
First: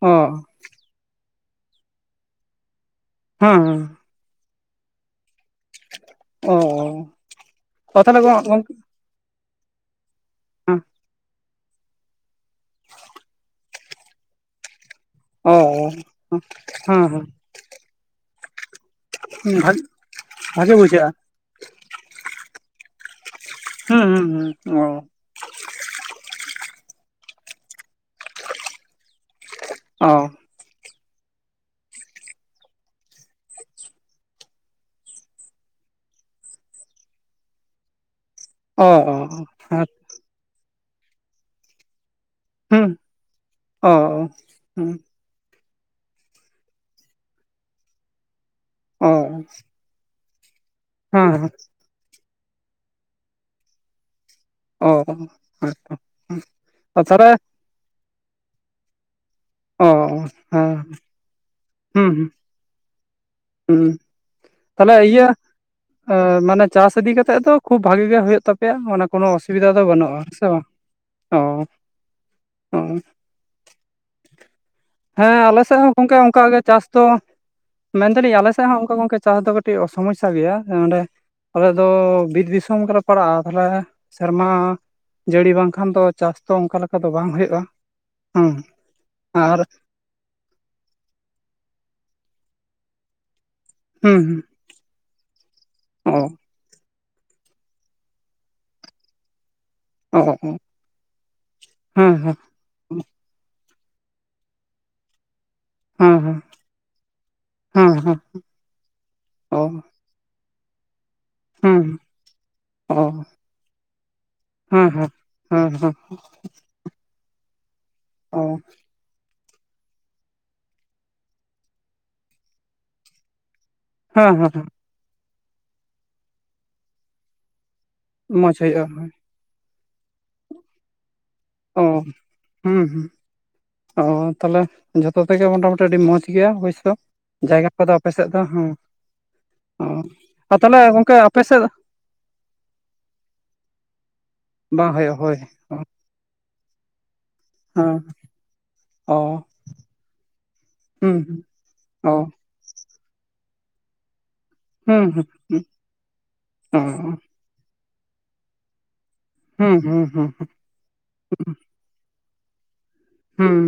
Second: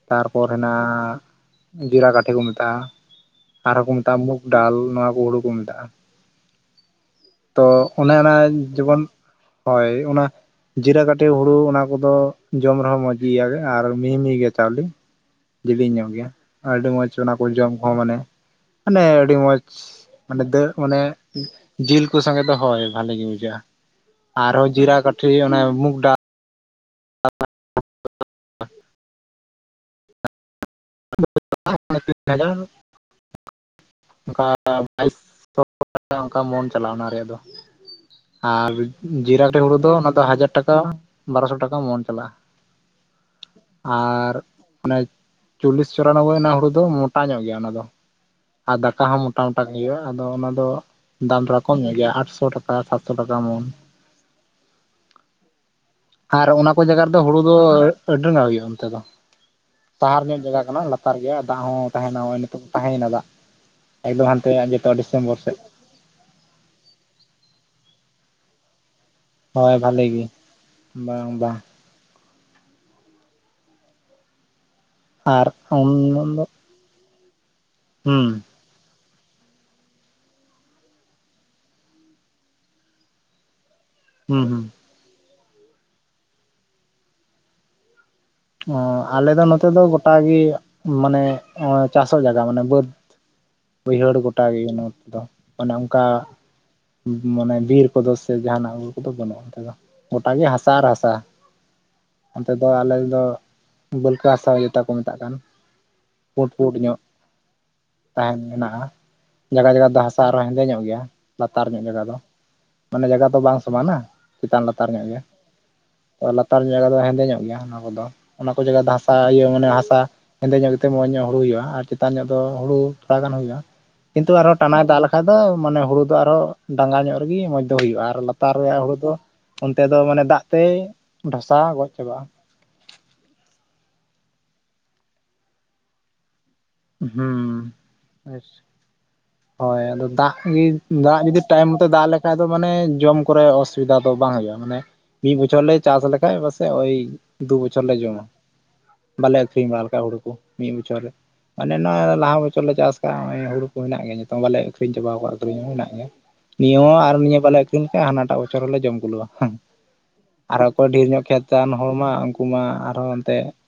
ᱚ ᱛᱟᱨᱯᱚᱨ ᱦᱮᱱᱟᱜ-ᱟ ᱡᱤᱨᱟᱠᱟᱴᱷᱮ ᱠᱚ ᱢᱮᱛᱟᱜᱼᱟ ᱦᱮᱸ ᱦᱮᱸ ᱟᱨᱦᱚᱸᱠᱚ ᱛᱟᱢᱩᱠ ᱰᱟᱞ ᱱᱚᱣᱟ ᱠᱚ ᱦᱩᱲᱩᱼᱼ ᱠᱚ ᱢᱮᱛᱟᱜᱼᱟ ᱚ ᱛᱚ ᱚ ᱚᱱᱮ ᱛᱟᱦᱚᱞᱮ ᱚᱱᱟ ᱜᱚᱝᱠᱮ ᱡᱮᱢᱚᱱᱼᱼ ᱦᱳᱭ ᱚᱱᱟ ᱡᱤᱨᱟᱠᱟᱴᱤ ᱦᱩᱲᱩ ᱚᱱᱟᱼᱼ ᱠᱚᱫᱚ ᱡᱚᱢ ᱨᱮᱦᱚᱸ ᱢᱚᱡᱽ ᱜᱮᱭᱟ, ᱟᱨ ᱢᱤᱦᱤᱼᱢᱤᱦᱤ ᱜᱮᱭᱟ ᱪᱟᱣᱞᱮ᱾ ᱚ ᱡᱮᱞᱤᱧ ᱧᱚᱜ ᱜᱮᱭᱟ ᱟᱹᱰᱤ ᱦᱮᱸ ᱢᱚᱸᱡᱽ ᱚᱱᱟ ᱠᱚ ᱡᱚᱢ ᱠᱚᱦᱚᱸ ᱢᱟᱱᱮ ᱢᱟᱱᱮ ᱟᱹᱰᱤ ᱢᱚᱡᱽ᱾ ᱦᱮᱸ ᱢᱟᱱᱮ ᱫᱟᱹᱜ ᱵᱷᱟᱜᱮ ᱚᱱᱮ ᱵᱩᱡᱷᱟᱹᱜᱼᱟ ᱡᱤᱞ ᱠᱚ ᱥᱚᱸᱜᱮ ᱫᱚ ᱦᱳᱭ ᱵᱷᱟᱞᱮ ᱜᱮ ᱵᱩᱡᱷᱟᱹᱜᱼᱟ᱾ ᱦᱩᱸ ᱦᱩᱸ ᱦᱩᱸ ᱚ᱾ ᱴᱷᱤᱜᱮᱭᱟ ᱚᱱᱮ ᱢᱩᱠᱰᱟᱞᱼᱼ [unintelligible] ᱚᱻ᱾ [unintelligible] ᱚᱱᱠᱟ ᱵᱟᱭᱤᱥ [unintelligible] ᱚᱱᱠᱟ ᱢᱚᱱ ᱪᱟᱞᱟᱣᱱᱟ ᱟᱨᱮᱭᱟᱜ ᱫᱚ᱾ ᱟᱨ ᱚ ᱚ ᱚ ᱡᱤᱨᱟᱠᱟᱴᱷᱤ ᱦᱩᱲᱩ ᱫᱚ ᱚᱱᱟ ᱫᱚ ᱦᱟᱡᱟᱨ ᱴᱟᱠᱟ ᱵᱟᱨᱚᱥᱚ ᱴᱟᱠᱟ ᱢᱚᱱ ᱪᱟᱞᱟᱜᱼᱟ᱾ ᱦᱩᱸ ᱚ ᱟᱨ ᱟᱱᱮᱼᱼ ᱪᱚᱞᱞᱤᱥ ᱪᱚᱨᱟᱱᱚᱵᱵᱳᱭ ᱨᱮᱱᱟᱜ ᱦᱩᱲᱩ ᱫᱚ ᱢᱚᱴᱟ ᱧᱚᱜ ᱜᱮᱭᱟ ᱚᱱᱟ ᱫᱚ᱾ ᱟᱨ ᱫᱟᱠᱟ ᱚ ᱦᱚᱸ ᱢᱚᱴᱟ ᱢᱚᱴᱟ ᱜᱮᱭᱟ ᱟᱫᱚ ᱚᱱᱟ ᱫᱚ ᱦᱮᱸ ᱫᱟᱢ ᱨᱮ ᱠᱚᱢ ᱧᱚᱜ ᱜᱮᱭᱟ ᱟᱴᱥᱚ ᱴᱟᱠᱟ᱾ ᱥᱟᱲᱮ ᱥᱟᱛᱥᱚ ᱴᱟᱠᱟ ᱢᱚᱱ᱾ ᱦᱮᱸ ᱟᱨ ᱚᱱᱟ ᱠᱚ ᱚ ᱡᱟᱭᱜᱟ ᱨᱮᱫᱚ ᱛᱟᱦᱚᱞᱮ ᱦᱩᱲᱩ ᱫᱚᱼᱼ ᱟᱸᱰᱤ ᱱᱟᱞᱟ ᱜᱮᱭᱟ ᱚᱱᱛᱮ ᱫᱚ ᱚ ᱛᱟᱦᱟᱨ ᱧᱚᱜ ᱡᱟᱭᱜᱟ ᱦᱮᱸ ᱠᱟᱱᱟ ᱞᱟᱛᱟᱨ ᱜᱮᱭᱟ ᱫᱟᱜ ᱦᱚᱸ ᱛᱟᱦᱮᱱᱟ ᱦᱚᱜ-ᱚᱭ ᱱᱤᱛᱚᱝ ᱛᱟᱦᱮᱸᱭᱮᱱᱟ ᱫᱟᱜ᱾ ᱦᱩᱸᱦᱩᱸ ᱮᱠᱫᱚᱢ ᱦᱟᱱᱛᱮ ᱟᱱᱡᱮᱫᱚᱜᱼᱟ ᱰᱤᱥᱮᱢᱵᱚᱨ ᱥᱮᱫ᱾ ᱮᱸ ᱢᱟᱱᱮ ᱪᱟᱥ ᱤᱫᱤ ᱠᱟᱛᱮᱜ ᱫᱚ ᱠᱷᱩᱵ ᱵᱷᱟᱜᱤ ᱜᱮ ᱦᱩᱭᱩᱜ ᱛᱟᱯᱮᱼᱼ ᱯᱮᱭᱟᱜ ᱚᱱᱟ ᱠᱳᱱᱳ ᱚᱥᱩᱵᱤᱫᱷᱟ ᱦᱳᱭ ᱫᱚ ᱵᱷᱟᱞᱮ ᱵᱟᱹᱱᱩᱜᱼᱟ ᱜᱮ ᱦᱮᱸ ᱥᱮ ᱵᱟᱝ ᱵᱟᱝ ᱵᱟᱝ ᱚ-ᱚ ᱦᱮᱸ ᱟᱞᱮᱥᱮᱫ ᱦᱚᱸ ᱜᱚᱢᱠᱮ ᱚᱱᱠᱟ ᱩᱱᱫᱚ ᱜᱮ ᱪᱟᱥ ᱫᱚ ᱦᱩᱸ ᱢᱮᱱᱫᱟᱞᱤᱧ ᱟᱞᱮ ᱥᱮᱫ ᱦᱚᱸ ᱚᱱᱠᱟ ᱜᱚᱢᱠᱮ ᱪᱟᱥ ᱫᱚ ᱠᱟᱹᱴᱤᱡ ᱥᱚᱢᱚᱥᱥᱟ ᱜᱮᱭᱟ ᱚᱸᱰᱮᱼᱼ ᱟᱞᱮ ᱫᱚ ᱵᱤᱨ ᱫᱤᱥᱚᱢ ᱜᱮᱞᱮ ᱯᱟᱲᱟᱜᱼᱟ ᱛᱟᱦᱚᱞᱮᱼᱼ ᱦᱩᱸ ᱥᱮᱨᱢᱟ ᱦᱩᱸ ᱡᱟᱹᱲᱤ ᱵᱟᱝᱠᱷᱟᱱ ᱫᱚ ᱪᱟᱥ ᱫᱚ ᱚᱱᱠᱟ ᱞᱮᱠᱟ ᱫᱚ ᱵᱟᱝ ᱦᱩᱭᱩᱜᱼᱟ᱾ ᱦᱮᱸ ᱚ ᱟᱞᱮ ᱫᱚ ᱟᱨ ᱱᱚᱛᱮ ᱫᱚ ᱜᱚᱴᱟᱜᱤ ᱢᱟᱱᱮ ᱦᱚᱜ-ᱚᱭ ᱪᱟᱥᱚᱜ ᱡᱟᱭᱜᱟ ᱢᱟᱱᱮ ᱵᱟᱹᱫ- ᱵᱟᱹᱭᱦᱟᱹᱲ ᱦᱩᱸ ᱦᱩᱸ ᱜᱚᱴᱟ ᱜᱮ ᱱᱚᱛᱮ ᱫᱚ ᱚᱱᱮ ᱚᱱᱠᱟᱼᱼ ᱚ ᱢᱟᱱᱮ ᱵᱤᱨ ᱠᱚᱫᱚ ᱥᱮ ᱡᱟᱦᱟᱱᱟᱜ ᱵᱩᱨᱩ ᱠᱚᱫᱚ ᱵᱟᱹᱱᱩᱜᱼᱟ ᱚᱱᱛᱮ ᱫᱚ᱾ ᱚ ᱜᱚᱴᱟ ᱜᱮ ᱚ ᱦᱟᱥᱟ ᱟᱨ ᱦᱟᱥᱟ ᱦᱮᱸ ᱦᱮᱸ ᱚᱱᱛᱮᱼᱼ ᱫᱚ ᱟᱞᱮ ᱫᱚ ᱵᱟᱹᱞᱠᱟᱹ ᱦᱟᱥᱟ ᱡᱚᱛᱟ ᱠᱚ ᱢᱮᱛᱟᱜ ᱠᱟᱱ᱾ ᱦᱮᱸ ᱦᱮᱸ ᱯᱩᱸᱰ ᱯᱩᱸᱰ ᱧᱚᱜ ᱦᱮᱸ ᱦᱮᱸ ᱛᱟᱦᱮᱱ ᱢᱮᱱᱟᱜᱼᱟ ᱚ ᱡᱟᱭᱜᱟ ᱡᱟᱭᱜᱟ ᱫᱚ ᱦᱟᱥ ᱟᱨᱦᱚᱸ ᱦᱮᱸᱫᱮ ᱧᱚᱜ ᱜᱮᱭᱟ᱾ ᱞᱟᱛᱟᱨ ᱧᱚᱜ ᱦᱮᱸ ᱡᱟᱭᱜᱟ ᱫᱚ ᱚ ᱢᱟᱱᱮ ᱡᱟᱭᱜᱟ ᱫᱚ ᱵᱟᱝ ᱥᱚᱢᱟᱱᱟ ᱪᱮᱛᱟᱱ ᱞᱟᱛᱟᱨ ᱦᱮᱸ ᱧᱚᱜ ᱦᱮᱸ ᱜᱮᱭᱟ᱾ ᱞᱟᱛᱟᱨ [unintelligible] ᱡᱟᱭᱜᱟ ᱫᱚ ᱦᱮᱸᱫᱮ ᱧᱚᱜ ᱜᱮᱭᱟ ᱚᱱᱟ ᱠᱚᱫᱚ, ᱚ ᱚᱱᱟ ᱠᱚ ‌ᱡᱟᱜᱟ ᱫᱚ ᱦᱟᱥᱼ ᱥᱟ ᱤᱭᱟᱹ ᱢᱟᱱᱮ ᱦᱟᱥᱟ ᱦᱮᱸᱫᱮ ᱧᱚᱜ ᱜᱮᱛᱮ ᱢᱚᱸᱡᱽ ᱧᱚᱜ ᱦᱩᱲᱩ ᱦᱩᱭᱩᱜ-ᱟ, ᱟᱨ ᱪᱮᱛᱟᱱ ᱧᱚᱜ ᱫᱚ ᱦᱩᱲᱩ ᱛᱷᱚᱲᱟ ᱜᱟᱱ ᱦᱩᱭᱩᱜ-ᱟ᱾ ᱠᱤᱱᱛᱩ ᱦᱮᱸ ᱦᱮᱸ ᱟᱨᱦᱚ ᱦᱮᱸ ᱴᱟᱱᱟᱭ ᱫᱟᱜ ᱞᱮᱠᱷᱟᱡ ᱫᱚ ᱢᱟᱱᱮ ᱦᱩᱲᱩ ᱫᱚ ᱟᱨᱦᱚ ᱰᱟᱸᱜᱟ ᱧᱚᱜ ᱨᱮᱜᱤ ᱢᱚᱸᱡᱽ ᱫᱚ ᱦᱩᱭᱩᱜ-ᱟ, ᱟᱨ ᱟᱨ ᱞᱟᱛᱟᱨ ᱢᱚᱡᱽ ᱨᱮᱭᱟᱜ ᱦᱩᱭᱩᱜᱼᱟ ᱦᱩᱲᱩ ᱫᱚ ᱚᱱᱛᱮ ᱫᱚ ᱢᱟᱱᱮ ᱫᱟᱜ ᱛᱮᱭ ᱰᱷᱟᱥᱟᱣ ᱚ ᱜᱚᱡ ᱪᱟᱵᱟᱜ-ᱟ᱾ ᱦᱩᱸ ᱦᱩᱸ ᱚ ᱛᱟᱦᱚᱞᱮ ᱡᱚᱛᱚ ᱛᱮᱜᱮ ᱢᱚᱴᱟᱼᱢᱩᱴᱤ ᱟᱹᱰᱤ ᱢᱚᱡᱽ ᱜᱮᱭᱟ ᱦᱳᱭ ᱥᱮ᱾ ᱛᱚ ᱡᱟᱭᱜᱟ ᱦᱩᱸ ᱠᱚᱫᱚ ᱟᱯᱮ ᱥᱮᱫ ᱫᱚ ᱦᱚᱸ᱾ ᱦᱚᱭ ᱟᱫᱚ ᱫᱟᱜ ᱜᱤ ᱫᱟᱜ ᱟᱯᱮ ᱡᱩᱫᱤ ᱥᱮᱫ ᱴᱟᱹᱭᱤᱢ ᱢᱚᱛᱚ ᱫᱟᱜ ᱞᱮᱠᱷᱟᱡ ᱫᱚ ᱢᱟᱱᱮ ᱡᱚᱢ ᱠᱚᱨᱮ ᱚᱥᱼ ᱥᱩᱵᱤᱫᱟ ᱫᱚ ᱵᱟᱝ ᱦᱩᱭᱩᱜ-ᱟ, ᱢᱟᱱᱮ ᱵᱟᱝ ᱦᱩᱭᱩᱜ ᱢᱤᱫ ᱦᱳᱭ ᱵᱚᱪᱷᱚᱨ ᱞᱮ ᱦᱮᱸ ᱪᱟᱥ ᱞᱮᱠᱷᱟᱡ ᱵᱟᱥᱮᱜ ᱳᱭᱼᱼ ᱫᱩ ᱵᱚᱪᱷᱚᱨ ᱞᱮ ᱡᱚᱢᱼᱟ, ᱚ ᱵᱟᱞᱮ ᱟᱹᱠᱷᱨᱤᱧ ᱵᱟᱲᱟ ᱞᱮᱠᱷᱟᱜ ᱦᱩᱲᱩ ᱠᱚ ᱢᱤᱜ ᱵᱚᱪᱷᱚᱨ ᱨᱮ᱾ ᱦᱩᱸ ᱢᱟᱱᱮ ᱚ ᱱᱚᱜᱼᱚᱭ ᱞᱟᱦᱟ ᱵᱚᱪᱷᱚᱨ ᱞᱮ ᱪᱟᱥ ᱠᱟᱜ ᱦᱚᱸᱜ-ᱚᱸᱭ ᱦᱩᱲᱩ ᱠᱩ‌ ᱦᱮᱱᱟᱜ ᱜᱮᱭᱟ ᱧᱤᱛᱚᱝ ᱵᱟᱞᱮᱼᱼ ᱟᱹᱠᱷᱨᱤᱧ ᱦᱩᱸ ᱪᱟᱵᱟᱣ ᱦᱩᱸ ‌ᱠᱟᱜ-ᱟ ᱟᱹᱷᱨᱤᱧ ᱦᱚᱸ ᱦᱮᱸᱱᱟᱜ ᱜᱮᱭᱟ, ᱱᱤᱭᱟᱹ ᱚ ᱦᱚᱸ ᱟᱨ ᱱᱤᱭᱟᱹ ᱵᱟᱞᱮ ᱟᱹᱠᱷᱨᱤᱧ ᱞᱮᱠᱷᱟᱡ ᱦᱟᱱᱟ ᱴᱟᱜ ᱵᱚᱪᱷᱚᱨ ᱦᱚᱸᱞᱮ ᱡᱚᱢ ᱠᱩᱞᱟᱹᱣᱟ᱾ ᱦᱩᱸᱦ, ᱦᱩᱸ ᱦᱩᱸ ᱦᱩᱸ ᱟᱨ ᱚᱠᱚᱭ ᱰᱷᱮᱨ ᱧᱚᱜ ᱠᱷᱮᱛ ᱛᱟᱦᱮᱸᱱ ᱦᱚᱲ ᱢᱟ ᱩᱝᱠᱩ ᱢᱟ ᱟᱨ ᱦᱚᱸ ᱚᱼᱼ ᱛᱮᱜ ᱦᱩᱸ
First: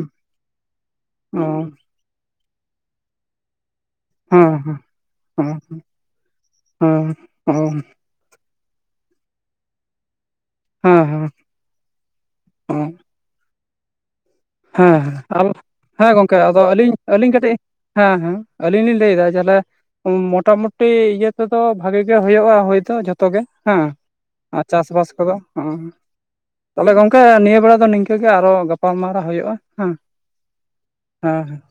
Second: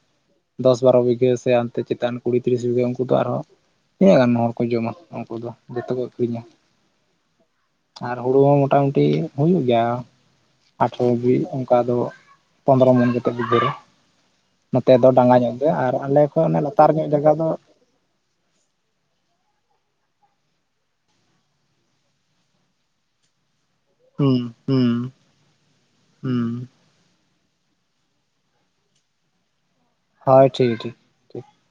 ᱫᱚᱥ ᱵᱟᱨᱚ ᱵᱤᱜᱷᱟᱹ ᱚ ᱥᱮ ᱦᱟᱱᱛᱮ ᱪᱮᱛᱟᱱ ᱠᱩᱲᱤ ᱛᱤᱨᱤᱥ ᱵᱤᱜᱷᱟᱹ ᱩᱝᱠᱩ ᱫᱚ ᱟᱨ ᱦᱚᱸᱼᱼ ᱛᱤᱱᱟᱹᱜ ᱜᱟᱱ ᱦᱚᱸᱲ ᱦᱮᱸ ᱠᱚ ᱦᱮᱸ ᱡᱚᱢᱟ ᱩᱝᱠᱩ ᱦᱮᱸ ᱚ ᱫᱚ ᱦᱮᱸ ᱡᱚᱛᱚ ᱠᱚ ᱟᱹᱠᱷᱨᱤᱧᱟ᱾ ᱦᱮᱸ ᱟᱨ ᱦᱩᱲᱩ ᱦᱚᱸ ᱢᱚᱴᱟᱼᱢᱩᱴᱤ ᱦᱩᱭᱩᱜ ᱜᱮᱭᱟ, ᱟᱴᱷᱨᱚ ᱦᱟᱹᱵᱤᱡ ᱚᱝᱠᱟ ᱫᱚ ᱚ ᱯᱚᱸᱫᱽᱨᱚ ᱢᱚᱱ ᱠᱟᱛᱮ ᱵᱤᱜᱷᱟᱹ ᱨᱮ᱾ ᱦᱮᱸ ᱱᱚᱛᱮ ᱫᱚ ᱦᱮᱸ ᱰᱟᱸᱜᱟ ᱟᱣᱚ ᱧᱚᱜ ᱜᱮ ᱟᱨ ᱦᱮᱸ ᱟᱞᱮ ᱜᱚᱝᱠᱮ ᱠᱷᱚᱱ ᱚᱱᱮ ᱟᱫᱚ ᱞᱟᱛᱟᱨ ᱟᱹᱞᱤᱧ ᱧᱚᱜ ᱟᱹᱞᱤᱧ ᱡᱟᱭᱜᱟ ᱫᱚ ᱠᱟᱹᱴᱤᱡᱼᱼ ᱦᱮᱸ ᱦᱮᱸ ᱟᱹᱞᱤᱧ ᱞᱤᱧ ᱞᱟᱹᱭ ᱮᱫᱟ ᱡᱟᱦᱮᱞᱮᱼᱼ ᱩᱸᱻ ᱢᱳᱴᱟᱼᱢᱩᱴᱤ ᱤᱭᱟᱹ ᱛᱮᱫᱚ ᱵᱷᱟᱜᱮ ᱜᱮ ᱦᱳᱭᱳᱜ-ᱟ, ᱦᱩᱭ ᱫᱚ ᱡᱷᱚᱛᱚ ᱜᱮ, ᱦᱮᱸ᱾ ᱦᱩᱸ ᱟ ᱦᱩᱸ ᱪᱟᱥᱼᱵᱟᱥ ᱠᱚᱫᱚ ᱦᱚᱸᱜᱻᱚᱸ᱾ ᱦᱩᱸ ᱛᱟᱦᱚᱞᱮ ᱜᱚᱝᱠᱮ ᱱᱤᱭᱟᱹ ᱵᱮᱲᱟ ᱫᱚ ᱱᱤᱝᱠᱟᱹ ᱜᱮ ᱟᱨᱦᱚ ᱜᱟᱯᱟᱞᱢᱟᱨᱟᱣ ᱦᱩᱭᱩᱜ-ᱟ ᱦᱮᱸ᱾ ᱦᱚᱭ ᱴᱷᱤᱠ ᱴᱷᱤᱠ᱾ ᱦᱮᱸ ᱴᱷᱤᱠ ᱦᱮᱸ᱾